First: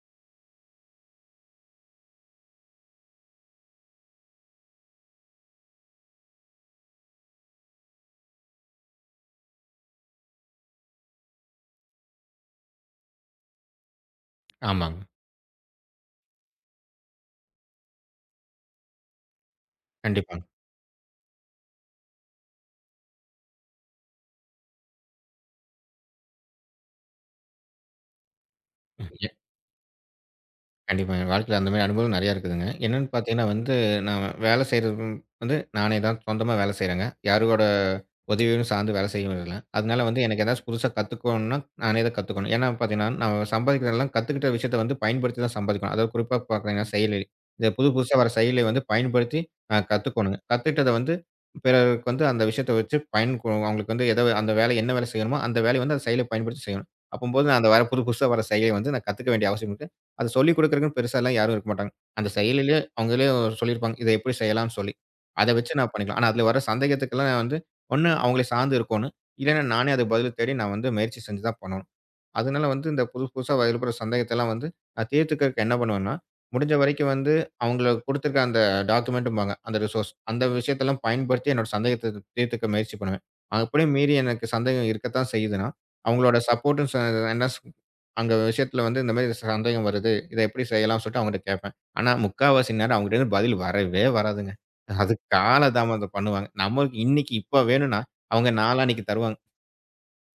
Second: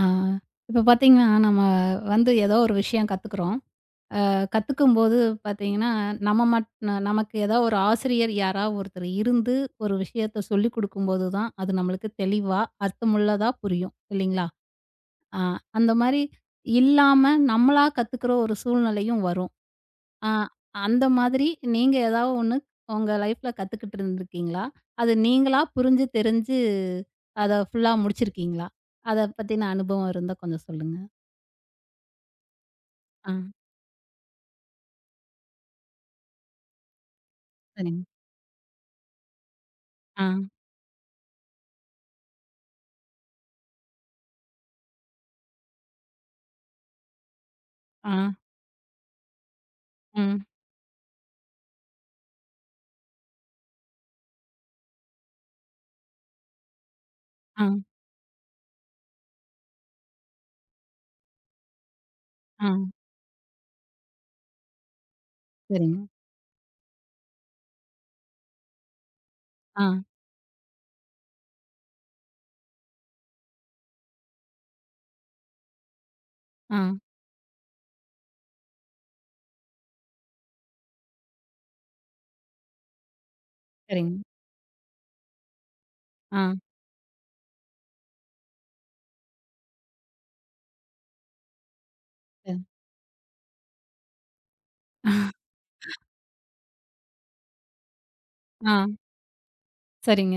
ஆ. இப்ப பார்த்தீங்கன்னா, நம்ம வந்து ஏதோ ஒரு விஷயம் கத்துக்குறோம். கத்துக்கும்போது பார்த்தீங்கன்னா, நம்ம மட் ந நமக்கு ஏதோ ஒரு ஆசிரியர் யாரா ஒருத்தர் இருந்து, ஒரு விஷயத்த சொல்லிக் குடுக்கும்போது தான், அது நம்மளுக்கு தெளிவா, அர்த்தமுள்ளதா புரியும். இல்லைங்களா? ஆமாங்க. ஆ. அந்த மாரி இல்லாம, நம்மளா கத்துக்குற ஒரு சூழ்நிலையும் வரும். ஆ. கண்டிப்பாங்க. அந்த மாதிரி நீங்க ஏதாவது ஒண்ணு உங்க லைஃப்ல கத்துக்கிட்டு இருந்திருக்கீங்களா? அது நீங்களா புரிஞ்சு, தெரிஞ்சு அத ஃபுல்லா முடிச்சிருக்கீங்களா? அத ம். பத்தின அனுபவம் இருந்தா கொஞ்சம் சொல்லுங்க. கண்டிப்பா. என் வாழ்க்கையில அந்த மாரி அனுபவம் நெறையா இருக்குதுங்க. என்னன்னு ஆ. பார்த்தீங்கன்னா வந்து, நான் வேலை செய்றது வந்து நானே தான் சொந்தமா வேலை செய்றேங்க. யாரோட சரிங்க. உதவியும் சார்ந்து வேலை செய்யறதில்ல. அதனால வந்து ஆ, எனக்கு ஏதாச்சும் புதுசா கத்துக்கணும்னா, நானே தான் கத்துக்கணும். ஏன்னா பார்த்தீங்கன்னா, நான் சம்பாதிக்கிறதெல்லாம் கத்துக்கிட்ட விஷயத்த வந்து பயன்படுத்தி தான் சம்பாதிக்கணும். அதாவது குறிப்பா பார்த்தீங்கன்னா செயலி. இந்த புது ஆ, புதுசா வர செயலிய வந்து பயன்படுத்தி கத்துக்கணுங்க. ம், கத்துக்கிட்டத வந்து பிறருக்கு வந்து அந்த விஷயத்த வச்சு பயன் கு அவங்களுக்கு வந்து அந்த வேலை என்ன வேலை செய்யணுமோ, அந்த வேலைய வந்து அந்த செயலிய பயன்படுத்தி செய்யணும். அப்பம்போது ஆ, அந்த வர புதுசா வர செயலிய வந்து நான் கத்துக்க வேண்டிய அவசியம் அத சொல்லிக் குடுக்குறதுக்குன்னு பெருசாலாம் யாரும் இருக்க மாட்டாங்க. அந்த ஆ, செயலிலே அவங்களே சொல்லியிருப்பாங்க. இத எப்படி செய்யலாம்ன்னு சொல்லி. அத வச்சு நான் சரிங்க. பண்ணிக்கலாம். ஆனா, அதுல வர சந்தேகத்துக்கெல்லாம் நான் வந்து ஒண்ணு அவங்கள சார்ந்து இருக்கோணும். இல்லன்னா ஆ, நானே அதுக்கு பதில் தேடி நான் வந்து முயற்சி செஞ்சு தான் பண்ணணும். அதனால வந்து இந்த புதுசா எழுப்புற சந்தேகத்தெல்லாம் வந்து நான் தீர்த்துக்கறக்கு என்ன பண்ணுவேன்னா, முடிஞ்ச ஆ, வரைக்கும் வந்து அவங்கள குடுத்துருக்க அந்த டாக்குமெண்ட்டும்பாங்க, அந்த ரிசோர்ஸ். அந்த விஷயத்தெல்லாம் பயன்படுத்தி என்னோட சந்தேகத்த தீர்த்துக்க முயற்சி பண்ணுவேன். அப்படியும் சரிங்க. மீறி எனக்கு சந்தேகம் இருக்கத்தான் செய்யுதுன்னா, அவங்களோட ஆ, சப்போர்ட்டும் என்ன ஸ் அங்க விஷயத்துல வந்து இந்த மாரி சந்தேகம் வருது. இத எப்படி செய்யலாம்னு சொல்லிட்டு அவங்ககிட்ட கேட்பேன். ஆனா அ. முக்காவாசி நேரம் அவங்ககிட்டருந்து பதில் வரவே வராதுங்க. அதுக்கு காலதாமதம் பண்ணுவாங்க. நம்மளுக்கு இன்னைக்கு இப்ப வேணும்னா, அவங்க ஆ, நாளான்னைக்கு தருவாங்க. சரிங்க.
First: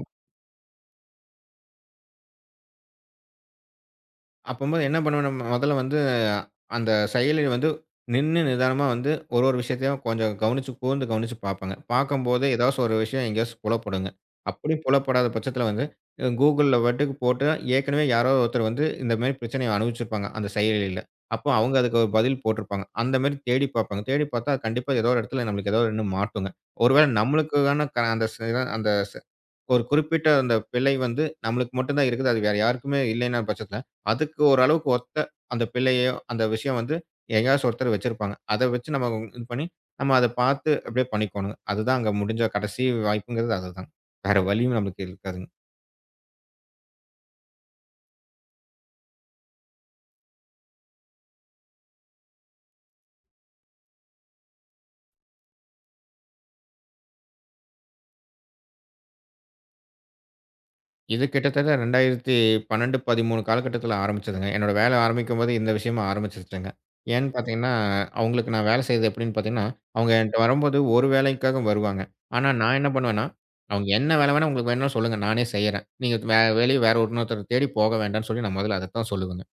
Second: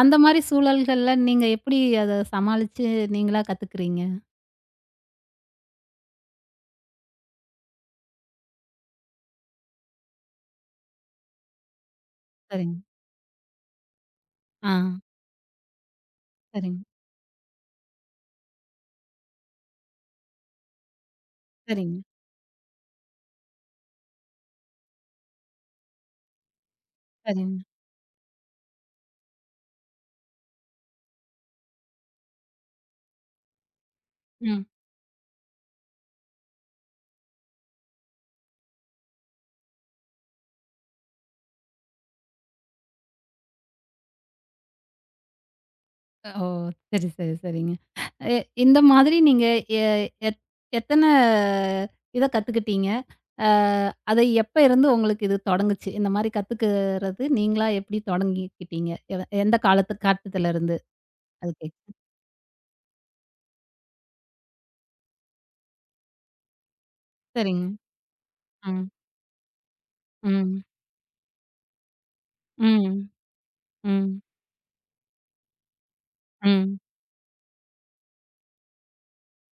அந்த மாரி சூழல்கள்ல நீங்க எப்படி அத சமாளிச்சு நீங்களா கத்துக்கிறீங்க? அப்பம்போது என்ன பண்ணுவேன் நம்ம முதல்ல வந்து, அந்த செயலில வந்து நின்னு நிதானமா வந்து ஒரு விஷயத்தையும் கொஞ்சம் கவனிச்சு, கூர்ந்து கவனிச்சு பார்ப்பேங்க. பார்க்கும்போது சரிங்க. ஏதாச்சும் ஒரு விஷயம் எங்கேயாச்சும் புலப்படுங்க. ஆ. அப்படி புலப்படாத பட்சத்தில வந்து Googleல சரிங்க, பாட்டுக்கு போட்டு ஏற்கனவே யாரோ ஒருத்தர் வந்து இந்த மாரி பிரச்சனைய அனுபவிச்சிருப்பாங்க, அந்த செயலில. அப்போ அவங்க சரிங்க, அதுக்கு ஒரு பதில் போட்டிருப்பாங்க. அந்த மாரி தேடி பார்ப்பாங்க. தேடி பார்த்தா கண்டிப்பா ஏதோ ஒரு இடத்துல நம்மளுக்கு ஏதோ ஒண்ணு மாட்டுங்க. ஒருவேளை சரிங்க. நம்மளுக்கான அந்த ஒரு குறிப்பிட்ட அந்த பிழை வந்து நம்மளுக்கு மட்டும் தான் இருக்குது. அது வேற யாருக்குமே இல்லைன்னா பட்சத்தில, அதுக்கு ம். ஓரளவுக்கு ஒத்த அந்த பிழையோ, அந்த விஷயம் வந்து எங்கேயாச்சும் ஒருத்தர் வச்சிருப்பாங்க. அத வச்சு நம்ம இது பண்ணி, நம்ம அத பார்த்து அப்படியே பண்ணிக்கோணுங்க. அதுதான் அங்க முடிஞ்ச கடைசி வாய்ப்புங்கிறது அதுதான். வேற வழியும் நம்மளுக்கு இருக்காதுங்க. ஓ! சரி, சரி, சரிங்க. எ இந்த மாதிரி நீங்க எ எத் எத்தன இத கத்துக்கிட்டீங்க? அ அது எப்ப இருந்து உங்களுக்கு இது தொடங்குச்சு? இந்த மாரி கத்துக்கிறது நீங்களா எப்படி தொடங்கிக்கிட்டீங்க? எந்த காலத்து காட்டத்துலருந்து? இது அது கிட்டத்தட்ட கேக்குறேன். 2012, 13 காலகட்டத்தில ஆரம்பிச்சதுங்க. என்னோட வேலை ஆரம்பிக்கும்போது இந்த விஷயமும் ஆரம்பிச்சுருச்சுங்க. ஏன்னு சரிங்க. பார்த்தீங்கன்னா, அவுங்களுக்கு நான் வேலை ம். செய்றது எப்படின்னு பார்த்தீங்கன்னா, அவுங்க என்ட்ட ம். வரும்போது ஒரு வேலைக்காக வருவாங்க. ஆனா, நான் என்ன ம். பண்ணுவேன்னா, "அவுங்க என்ன ம். வேலை வேணா உங்களுக்கு வேணும்னா சொல்லுங்க. நானே செய்றேன். நீங்க ம். வேலைய வேற இன்னொருத்தர தேடி போக வேண்டாம்ன்னு" சொல்லி நான் முதல்ல அதத்தான் சொல்லுவேங்க.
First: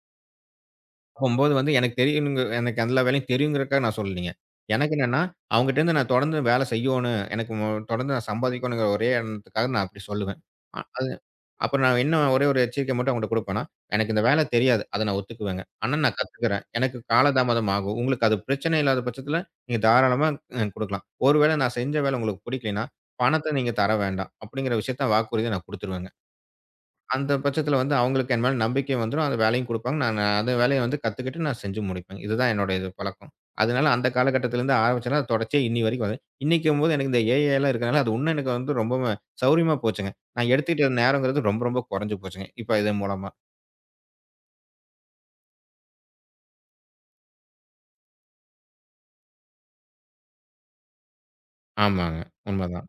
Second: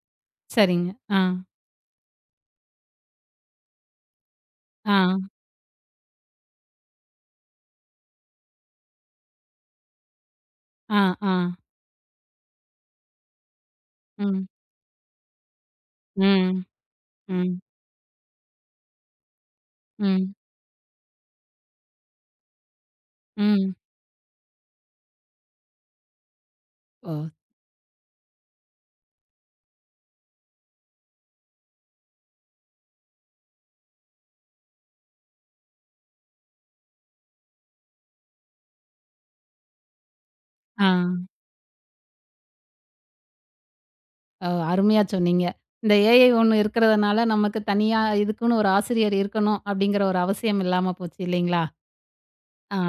சரிங்க. ஆ. போம்போது வந்து எனக்கு தெரியும்ங்க எனக்கு எல்லா வேலையும் தெரியுங்கிறதுக்காக நான் சொல்லலீங்க. எனக்கு என்னன்னா, ஆ. அவங்கட்டருந்து நான் தொடர்ந்து வேலை செய்யணும். எனக்கு தொடர்ந்து நான் சம்பாதிக்கணுங்கிற ஒரே எண்ணத்துக்காக நான் அப்படி சொல்லுவேன். அ ஆ. அது ஆ. அப்புறம் நான் என்ன ஒரே ஒரு எச்சரிக்கை மட்டும் அவங்கட்ட குடுப்பேன்னா, எனக்கு இந்த வேலை ம். தெரியாது. அத நான் ஒத்துக்குவேங்க. ஆனா நான் ம். கத்துக்கிறேன். எனக்கு ம். காலதாமதம் ஆகும். உங்களுக்கு அது பிரச்சனை இல்லாத பட்சத்தில நீங்க தாராளமா ம். குடுக்கலாம். ஒருவேளை நான் செஞ்ச வேலை உங்களுக்கு பிடிக்கலைன்னா, பணத்த ம். நீங்க தர வேண்டாம். அப்படிங்கிற விஷயத்த வாக்குறுதிய நான் குடுத்துருவேங்க. ஓ! அந்த பட்சத்தில வந்து அவங்களுக்கு என் மேல நம்பிக்கை வந்துரும். அந்த வேலையும் குடுப்பாங்க. நானு அந்த வேலைய வந்து கத்துக்கிட்டு நான் செஞ்சு முடிப்பேன். இதுதான் என்னோட இது பழக்கம். அதனால அந்த காலகட்டத்திலருந்து ஆரம்பிச்சேன்னா, அது தொடர்ச்சியா இன்னி வரைக்கும் வருது. இன்னிக்கும்போது எனக்கு இந்த ஏஐ எல்லாம் இருக்கனால, அது உன்னும் எனக்கு வந்து ரொம்பவும் சௌரியமா போச்சுங்க. நான் ஆ. எடுத்துக்கிட்ட நேரங்கிறது ரொம்ப, ரொம்ப குறைஞ்சு போச்சுங்க. இப்ப இதன் மூலமா. ஓ! அருமையா சொன்னீங்க. இந்த ஏஐ ஒண்ணு இருக்கிறதுனால நமக்கு தனியா இதுக்குன்னு ஒரு ஆசிரியர் இருக்கணும் அப்படிங்கிற ஒரு அவசியம் இல்லாம போச்சு இல்லைங்களா? ஆமாங்க. ஆ. உண்மதான்.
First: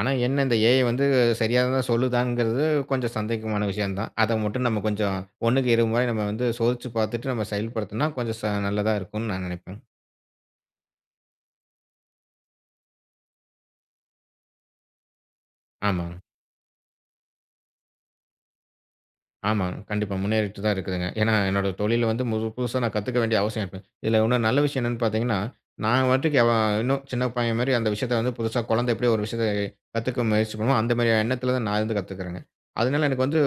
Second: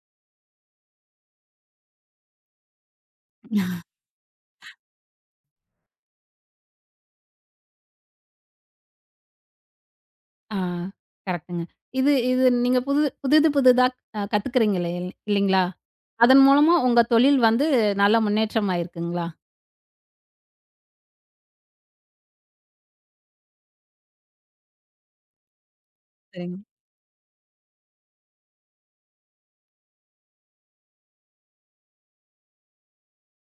ஆனா என்ன இந்த ஏஐ வந்து சரியானதா சொல்லுதாங்கிறது கொஞ்சம் சந்தேகமான விஷயம் தான். அத மட்டும் நம்ம கொஞ்சம் 1க்கு 2 முறை நம்ம வந்து சோதிச்சு பார்த்துட்டு நம்ம செயல்படுத்துனா, கொஞ்சம் நல்லதா இருக்கும்னு நான் நினைப்பேன். ஆ. கரெக்ட்டுங்க. இது இது நீங்க புது புதிது புதிதா கத்துக்கிறீங்க இல்ல இல்லைங்களா? ஆமாங்க. அதன் மூலமா உங்க தொழில் வந்து நல்ல முன்னேற்றம் ஆயிருக்குங்களா? ஆமாங்க. கண்டிப்பா. முன்னேறிட்டு தான் இருக்குதுங்க. ஏன்னா, என்னோட தொழில வந்து புதுசா நான் கத்துக்க வேண்டிய அவசியம் இருக்கு. இதுல இன்னும் நல்ல விஷயம் என்னன்னு பாத்தீங்கன்னா, நான் பாட்டுக்கு சரிங்க. அவன் இன்னும் சின்ன பையன் மாரி அந்த விஷயத்த வந்து புதுசா குழந்தை எப்படி ஒரு விஷயத்த கத்துக்க முயற்சி பண்ணுமோ, அந்த மாரி எண்ணத்துல தான் நான் இருந்து கத்துக்கிறேங்க. அதனால எனக்கு வந்து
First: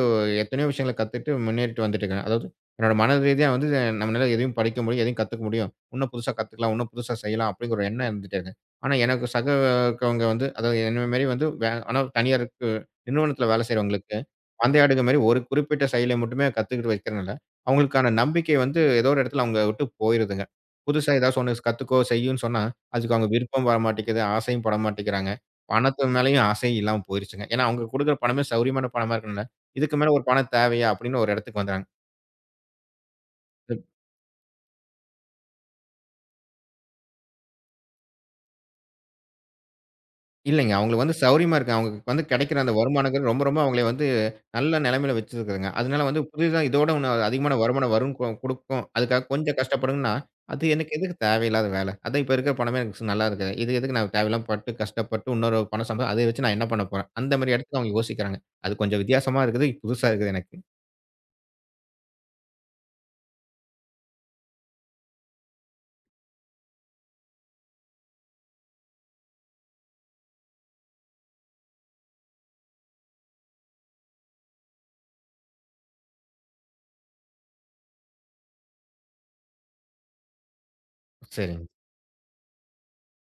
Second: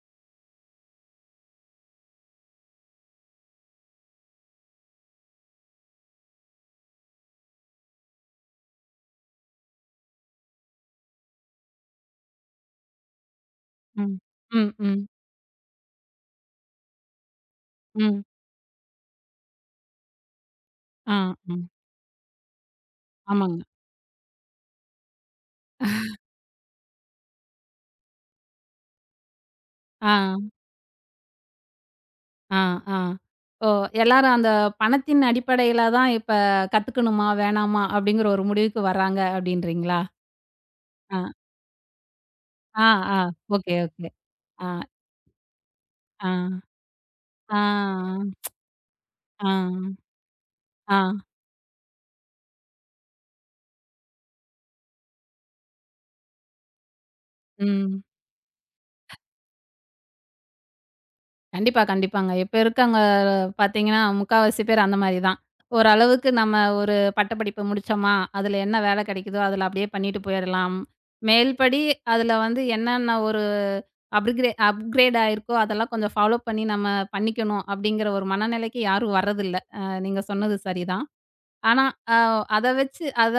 எத்தனையோ விஷயங்கள கத்துட்டு முன்னேறிட்டு வந்துட்டு இருக்கேன். அதாவது என்னோட மன ரீதியா வந்து நம்மளால எதையும் படிக்க முடியும், எதையும் கத்துக்க முடியும். இன்னும் புதுசா கத்துக்கலாம், இன்னும் புதுசா செய்யலாம் அப்படிங்கிற ஒரு எண்ணம் இருந்துட்டே இருக்கு. ஆனா எனக்கு இருக்கவங்க வந்து அதாவது என்ன மாரி வந்து ஆனா தனியாருக்கு நிறுவனத்துல வேலை ம். செய்றவங்களுக்கு ம். ம். பந்தயாடுக மாரி ஒரு குறிப்பிட்ட செயலை மட்டுமே கத்துக்கிட்டு வைக்கிறனால, அவங்களுக்கான ம். நம்பிக்கை வந்து ஏதோ ஒரு இடத்துல அவங்கள விட்டு போயிருதுங்க. புதுசா ஆ, ஏதாச்சும் ம். ஒண்ணு கத்துக்கோ, செய்யுன்னு சொன்னா, அதுக்கு அவங்க ஆமாங்க. விருப்பம் வர மாட்டேங்குது, ஆசையும் பட மாட்டேங்கிறாங்க. பணத்து மேலயும் ஆசை இல்லாம போயிருச்சுங்க. ஏன்னா, அவங்க குடுக்குற பணமே சௌரியமான பணமா இருக்கனால, இதுக்கு ஆ, மேல ஒரு பணம் தேவையா? அப்படின்னு ஒரு இடத்துக்கு வந்துர்றாங்க. ஆ, ஆ. ஓ! எல்லாரும் அந்த பணத்தின் அடிப்படையில தான் இப்ப கத்துக்கணுமா? வேணாமா? அப்படிங்கிற ஒரு முடிவுக்கு வர்றாங்க அப்படின்றீங்களா? இல்லைங்க. அவங்களுக்கு வந்து ஆ, சௌரியமா இருக்கு. அவங்களுக்கு வந்து கிடைக்கிற அந்த ஆ, ஆ. வருமானங்கிறது ரொம்ப ரொம்ப ஓகே, அவங்கள வந்து ஓகே. ஆ, நல்ல நெலைமையில வச்சிருக்குதுங்க. அதனால வந்து ஆ, புதிதா இதோட இன்னும் அதிகமான வருமானம் வரும் ஆ, குடுக்கும். அதுக்காக ஆ, கொஞ்சம் கஷ்டப்படுங்கன்னா, அது எனக்கு ஆ, எதுக்கு தேவையில்லாத வேல? அதான் இப்ப இருக்கிற பணமே எனக்கு நல்லா இருக்கு. இது எதுக்கு நான் தேவையில்லாம பட்டு, கஷ்டப்பட்டு இன்னொரு பணம் அத வச்சு நான் என்ன பண்ண போறேன்? அந்த மாரி இடத்துக்கு அவங்க ம். யோசிக்கிறாங்க. அது கொஞ்சம் வித்தியாசமா இருக்குது. புதுசா இருக்குது எனக்கு. கண்டிப்பா, கண்டிப்பாங்க. இப்ப இருக்கவங்க பார்த்தீங்கன்னா, முக்காவாசி பேர் அந்த மாரி தான். ஓரளவுக்கு நம்ம ஒரு பட்டப்படிப்பு முடிச்சோமா, அதுல என்ன வேலை கிடைக்குதோ, அதுல அப்படியே பண்ணிட்டு போயிரலாம். மேல்படி அதுல வந்து என்னென்ன ஒரு அப்கிரேட் ஆயிருக்கோ, அதெல்லாம் கொஞ்சம் ஃபாலோ பண்ணி நம்ம பண்ணிக்கணும், அப்படிங்கிற ஒரு மனநிலைக்கு யாரும் வர்றதில்ல. நீங்க சொன்னது சரிதான். சரிங்க. ஆனா, அ அத வச்சு அத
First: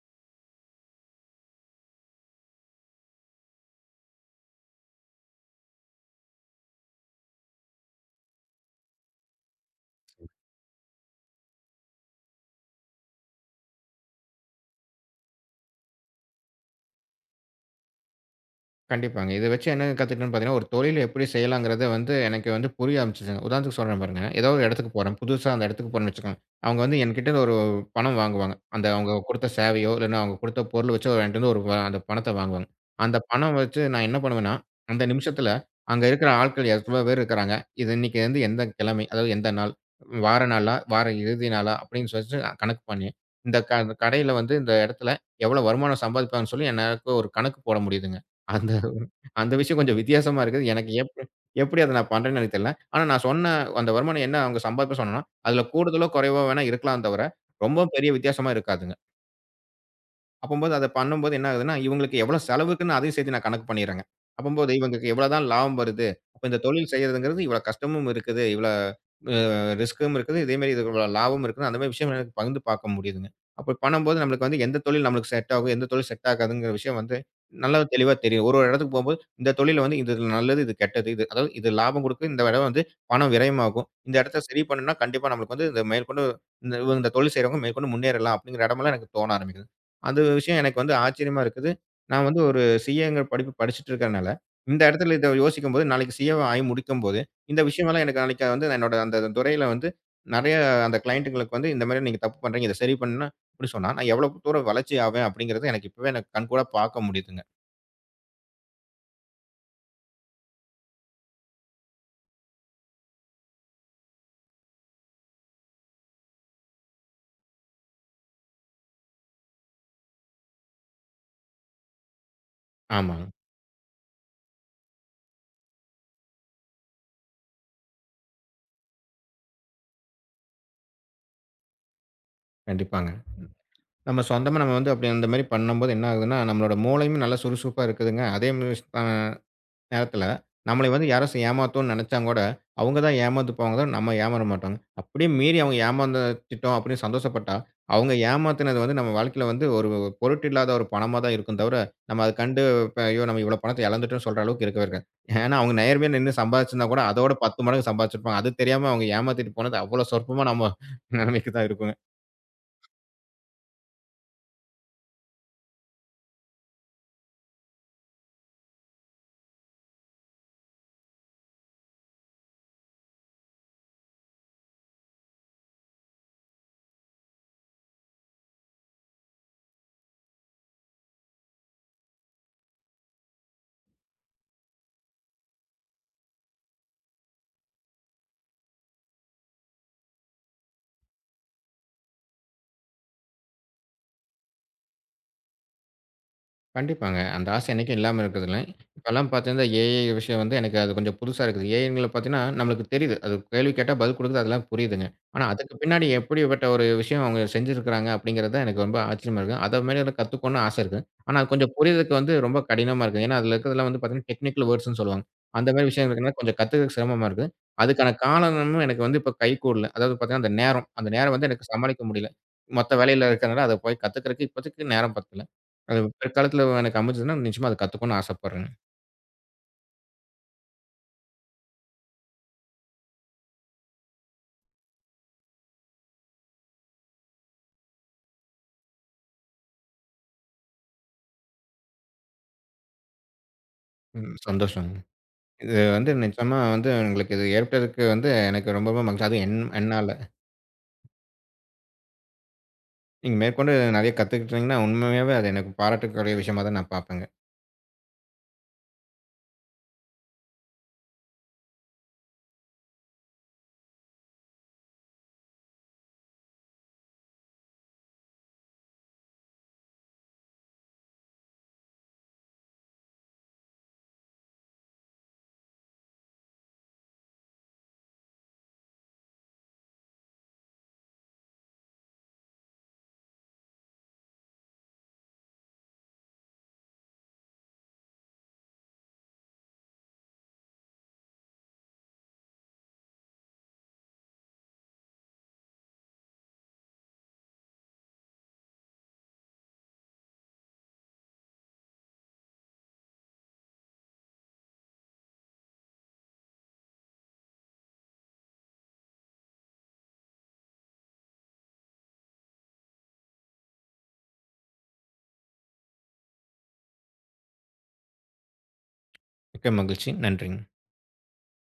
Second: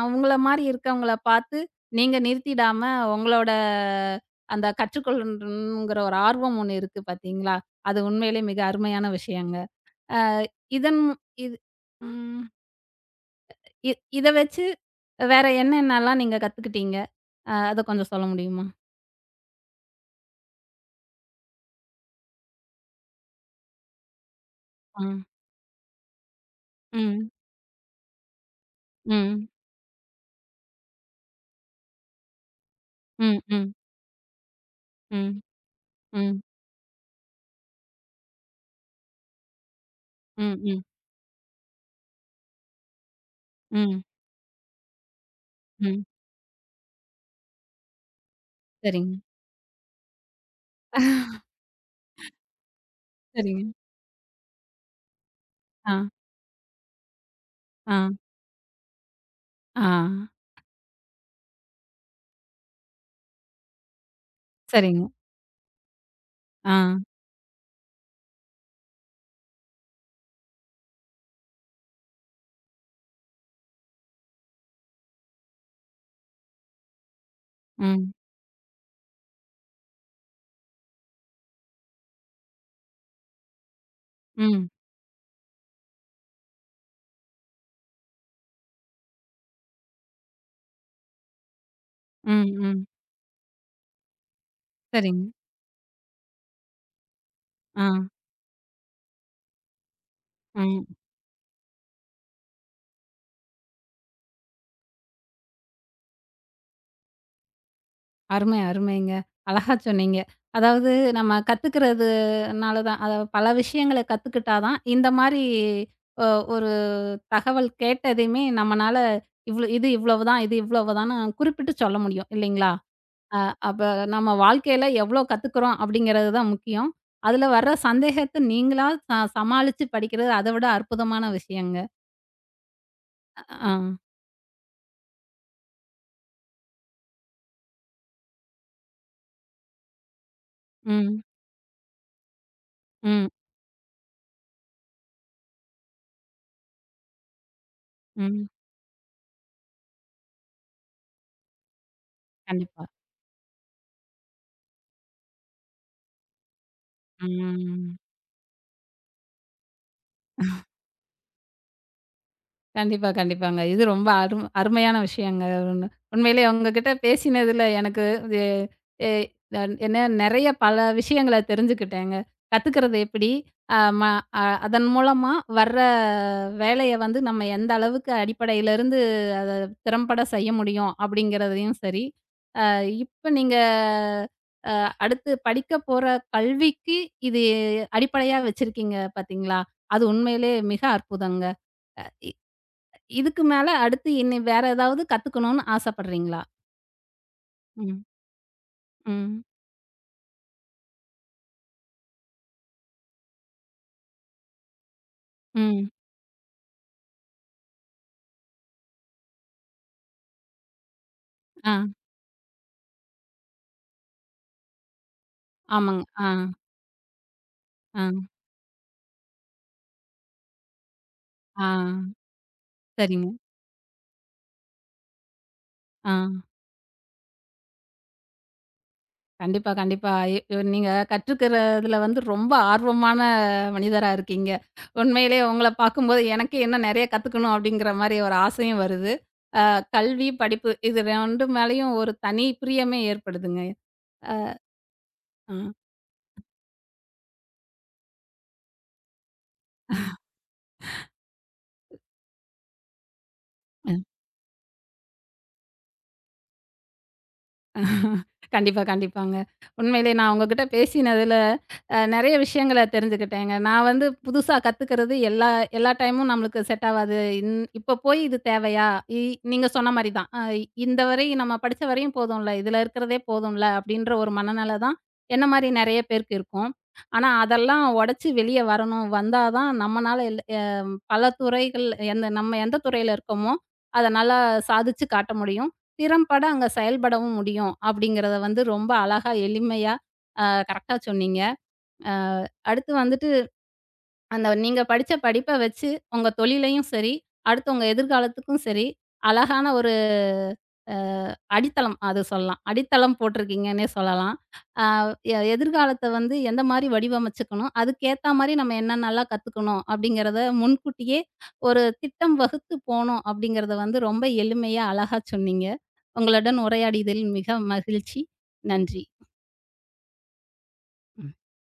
அவங்கள மாரி இருக்கவங்கள பார்த்து, நீங்க நிறுத்திடாம உங்களோட அந்த கற்றுக்கொள்ளணுங்கிற ஒரு ஆர்வம் ஒண்ணு இருக்கு பார்த்தீங்களா? அது உண்மையிலேயே மிக அருமையான விஷயங்க. அ இதன் மு- இது ம் இ இத வச்சு வேற என்னென்னலாம் நீங்க கத்துக்கிட்டீங்க? அத கொஞ்சம் சொல்ல முடியுமா? கண்டிப்பாங்க. இத வச்சு என்ன கத்துக்கிட்டேன்னு பார்த்தீங்கன்னா, ஒரு தொழில் எப்படி செய்யலாங்கிறத வந்து எனக்கு வந்து புரிய ஆரம்பிச்சுச்சுங்க. உதாரணத்துக்கு சொல்றேன் பாருங்க. ஏதோ ஒரு இடத்துக்கு ஆ. போறேன். புதுசா அந்த இடத்துக்கு போறேன்னு வச்சுக்கோங்க. அவங்க வந்து ம். என்கிட்ட ஒரு பணம் வாங்குவாங்க. அந்த அவங்க ம். குடுத்த சேவையோ, இல்லன்னா அவங்க குடுத்த பொருள வச்சோ என்ட்ட இருந்து ஒரு அந்த பணத்த வாங்குவாங்க. அந்த ம். பணம் ம். வச்சு நான் என்ன பண்ணுவேன்னா, அந்த ம். நிமிஷத்துல அங்க இருக்கிற ம். ஆட்கள் எவ்வளோ பேர் இருக்கிறாங்க. இது இன்னைக்கு வந்து எந்த கிழமை, அதாவது எந்த நாள், வார ம். நாளா, ம். வார இறுதி நாளா அப்படின்னு சொல்லிட்டு கணக்கு பண்ணி, இந்த ம். கடையில வந்து இந்த இடத்துல எவ்வளோ வருமானம் ம். சம்பாதிப்பாங்கன்னு சொல்லி எனக்கு ஒரு கணக்கு போட முடியுதுங்க. அந்த சரிங்க. அந்த விஷயம் கொஞ்சம் வித்தியாசமா இருக்குது. எனக்கு எப்படி அத நான் பண்றேன்னு எனக்கு தெரியல. ஆனா நான் சொன்ன சரிங்க. அந்த வருமானம் என்ன அவங்க சம்பாதிப்பேன்னு சொன்னேன்னா, அதில ஆ. கூடுதலோ, குறைவோ வேணா இருக்கலாம் தவிர, ரொம்ப ஆ. பெரிய வித்தியாசமா இருக்காதுங்க. ஆ. அப்பம்போது அத பண்ணும்போது என்ன ஆகுதுன்னா, இவங்களுக்கு எவ்வளோ செலவுக்குன்னு அதையும் சேர்த்து நான் கணக்கு பண்ணிர்றேங்க. அப்பம்போது சரிங்க. இவங்களுக்கு எவ்வளோ தான் லாபம் வருது. அப்ப இந்த ஆ. தொழில் செய்றதுங்கிறது இவ்வளோ கஷ்டமும் இருக்குது. இவ்வளோ அ ரிஸ்க்கும் இருக்குது. இதே மாரி இதுக்கு லாபமும் இருக்குது. அந்த மாரி விஷயம் எனக்கு பகிர்ந்து பார்க்க முடியுதுங்க. அப்படி பண்ணும்போது நம்மளுக்கு வந்து எந்த தொழில் நம்மளுக்கு செட் ஆகும், எந்த தொழில் செட் ஆகாதுங்கிற விஷயம் வந்து நல்லா ம். தெளிவா தெரியும். ஒரு ஒரு இடத்துக்கு போம்போது, இந்த தொழில்ல வந்து இது நல்லது, இது கெட்டது. இது அதாவது இது லாபம் குடுக்கும். இந்த இடம் வந்து பணம் விரயமாகும். இந்த இடத்த சரி ம். பண்ணுனா கண்டிப்பா நம்மளுக்கு வந்து இந்த மேற்கொண்டு இந்த இவங்க இந்த தொழில் செய்றவங்க மேற்கொண்டு முன்னேறலாம் அப்படிங்கிற இடமெல்லாம் எனக்கு தோண ஆரம்பிக்குது. அந்த விஷயம் எனக்கு வந்து ஆச்சரியமா இருக்குது. நான் வந்து ம், ஒரு ம். சிஏங்கிற படிப்பு படிச்சுட்டு இருக்கறனால, இந்த இடத்துல சரிங்க. இத யோசிக்கும்போது, நாளைக்கு சிஏவா ஆகி முடிக்கும்போது இந்த ஆ, விஷயமெல்லாம் எனக்கு அன்னைக்கு வந்து என்னோட அந்த துறையில வந்து நெறைய ம். அந்த கிளையன்ட்டுங்களுக்கு வந்து, "இந்த மாரி நீங்க தப்பு பண்றீங்க. இத சரி பண்ணுன்னா" அப்படி சொன்னா, நான் எவ்வளோ தூரம் வளர்ச்சி ஆவேன் அப்படிங்கிறது எனக்கு இப்பவே எனக்கு கண்கூடா பார்க்க முடியுதுங்க. அருமை, அருமைங்க. அழகா சொன்னீங்க. அதாவது நம்ம கத்துக்கிறதுனால தான் அதாவது பல விஷயங்கள கத்துக்கிட்டா தான், இந்த மாரி அ ஒரு தகவல் கேட்டதையுமே நம்மனால இவ்ளோ இது இவ்வளவுதான், இது இவ்வளவுதான்னு குறிப்பிட்டு சொல்ல முடியும் இல்லைங்களா? ஆமாங்க. அ அப்ப நம்ம வாழ்க்கையில எவ்வளோ கத்துக்கிறோம் அப்படிங்கிறது தான் முக்கியம். அதுல வர்ற சந்தேகத்த நீங்களா சமாளிச்சு படிக்கிறது அத விட அற்புதமான விஷயங்க. கண்டிப்பாங்க. அ, ஆ. நம்ம சொந்தமா நம்ம வந்து அப்படி அந்த மாரி பண்ணும்போது என்ன ஆகுதுன்னா, நம்மளோட மூளையும் நல்லா சுறுசுறுப்பா இருக்குதுங்க. அதே மாதிரி நேரத்துல, நம்மள வந்து ம், யாராச்சும் ஏமாத்தணும்னு நெனச்சா கூட, அவங்க தான் ம், ஏமாந்து போவாங்க தவிர, நம்ம ஏமாற மாட்டோங்க. அப்படியும் மீறி அவங்க ஏமாந்துட்டோம் அப்படின்னு சந்தோஷப்பட்டா, அவங்க ம். ஏமாத்துனது வந்து நம்ம வாழ்க்கையில வந்து ஒரு பொருட்டு இல்லாத ஒரு பணமா தான் இருக்கும் தவிர, நம்ம அத கண்டு கண்டிப்பா. இப்ப ஐயோ! நம்ம இவ்வளோ பணத்த இழந்துட்டோம்னு சொல்ற அளவுக்கு இருக்கவே இருக்காது. ஏன்னா, அவங்க நேர்மையா நின்னு சம்பாதிச்சிருந்தா கூட, அதோட 10 மடங்கு ம். சம்பாதிச்சிருப்பாங்க. அது தெரியாம அவங்க ஏமாத்திட்டு போனது அவ்வளோ சொற்பமா நம்ம நிலைமைக்கு தான் இருக்கும். கண்டிப்பா, கண்டிப்பாங்க. இது ரொம்ப அருமையான விஷயங்க. உண் உண்மையிலேயே உங்ககிட்ட பேசினதுல எனக்கு இது எ தன் என்ன நெறைய பல விஷயங்கள தெரிஞ்சுக்கிட்டேங்க. கத்துக்கிறது எப்படி? அ ம அ அதன் மூலமா வர்ற வேலைய வந்து நம்ம எந்த அளவுக்கு அடிப்படையிலிருந்து அத திறம்பட செய்ய முடியும் அப்படிங்கிறதையும் சரி, அ இப்ப நீங்க அ அடுத்து படிக்க போற கல்விக்கு இது அடிப்படையா வச்சிருக்கீங்க பார்த்தீங்களா? அது உண்மையிலே மிக அற்புதங்க. இதுக்கு மேல அடுத்து இனி வேற ஏதாவது கத்துக்கணும்னு ஆசைப்படுறீங்களா? கண்டிப்பாங்க. அந்த ஆசை என்னைக்கும் ம், இல்லாம இருக்கதில்ல. இப்பலாம் ம், பார்த்தீங்கன்னா, ஏஐ விஷயம் வந்து எனக்கு அது கொஞ்சம் புதுசா இருக்குது. ஏஐங்கள பார்த்தீங்கன்னா, நம்மளுக்கு தெரியுது. அது கேள்வி கேட்டா பதில் குடுக்குது. அதெல்லாம் புரியுதுங்க. ஆனா அதுக்கு ம். பின்னாடி எப்படிப்பட்ட ஒரு விஷயம் அவங்க செஞ்சிருக்கிறாங்க அப்படிங்கிறது தான் எனக்கு ரொம்ப ஆச்சரியமா இருக்கு. அத மேலும் கத்துக்கணும்னு ஆசை இருக்கு. ஆனா அது ஆ, கொஞ்சம் புரியறதுக்கு வந்து ரொம்ப கடினமா இருக்கு. ஏன்னா, அதில இருக்கிறதெல்லாம் வந்து பார்த்தீங்கன்னா, டெக்னிக்கல் வேர்ட்ஸ்ன்னு சொல்லுவாங்க. அந்த மாரி ஆமாங்க. விஷயம் ஆ, இருக்குன்னா, கொஞ்சம் கத்துக்க சிரமமா இருக்கு. ஆ, அதுக்கான காலமும் எனக்கு வந்து இப்ப கைகூடல. அதாவது பார்த்தீங்கன்னா, அந்த நேரம். அந்த நேரம் வந்து ஆ. எனக்கு சமாளிக்க முடியல. மொத்த வேலையில சரிங்க. இருக்கிறனால அத போய் கத்துக்கிறதுக்கு இப்போதைக்கு நேரம் பத்தல. அது ஆ. பிற்காலத்துல எனக்கு அமைஞ்சதுன்னா, நிச்சயமா அத கத்துக்கணும்னு ஆசைப்படுறேங்க. கண்டிப்பா, கண்டிப்பா. நீங்க கற்றுக்கிறதுல வந்து ரொம்ப ஆர்வமான மனிதரா இருக்கீங்க. உண்மையிலேயே உங்கள பார்க்கும்போது எனக்கே இன்னும் நெறைய கத்துக்கணும் அப்படிங்கிற மாரி ஒரு ஆசையும் வருது. கல்வி, படிப்பு இது 2 மேலயும் ஒரு தனி பிரியமே ஏற்படுதுங்க. ம். அ, சந்தோஷங்க. ஆ. இது வந்து நிச்சயமா வந்து உங்களுக்கு இது ஏற்பட்டதுக்கு வந்து எனக்கு ரொம்பவே மகிழ்ச்சி. அதுவும் என்னால. நீங்க மேற்கொண்டு அ. நெறைய கத்துக்கிட்டீங்கன்னா, உண்மையாவே அது எனக்கு பாராட்டக்கூடிய விஷயமா தான் நான் பார்ப்பேங்க. கண்டிப்பா, கண்டிப்பாங்க. உண்மையிலே நான் உங்ககிட்ட பேசினதுல, நெறைய விஷயங்கள தெரிஞ்சுக்கிட்டேங்க. நான் வந்து புதுசா கத்துக்கிறது எல்லா எல்லா டைமும் நம்மளுக்கு செட் ஆவாது. இப்ப போய் இது தேவையா? இ நீங்க சொன்ன மாரி தான். இந்த வரை நம்ம படிச்ச வரையும் போதும்ல. இதுல இருக்கிறதே போதும்ல, அப்படின்ற ஒரு மனநிலை தான் என்ன மாரி நெறைய பேருக்கு இருக்கும். ஆனா, அதெல்லாம் உடைச்சு வெளிய வரணும். வந்தா தான் நம்மனால எல் அ பல துறைகள் எந்த நம்ம எந்த துறையில இருக்கோமோ, அத நல்லா சாதிச்சு காட்ட முடியும். திறம்பட அங்க செயல்படவும் முடியும் அப்படிங்கிறத வந்து ரொம்ப அழகா எளிமையா கரெக்ட்டா சொன்னீங்க. அ அடுத்து வந்துட்டு அந்த நீங்க படிச்ச படிப்ப வச்சு, உங்க தொழிலையும் சரி, அடுத்து உங்க எதிர்காலத்துக்கும் சரி, அழகான ஒரு அ அடித்தளம் அது சொல்லலாம். அடித்தளம் போட்டிருக்கீங்கன்னே சொல்லலாம். அ எ எதிர்காலத்த வந்து எந்த மாரி வடிவமைச்சுக்கணும், அதுக்கேத்த மாரி நம்ம என்னென்னலாம் கத்துக்கணும் அப்படிங்கிறத முன்கூட்டியே ஒரு திட்டம் வகுத்து போணும் அப்படிங்கிறத வந்து ரொம்ப எளிமையா, அழகா சொன்னீங்க. உங்களுடன் உரையாடியதில் மிக மகிழ்ச்சி. நன்றி. மிக்க மகிழ்ச்சி. நன்றிங்க.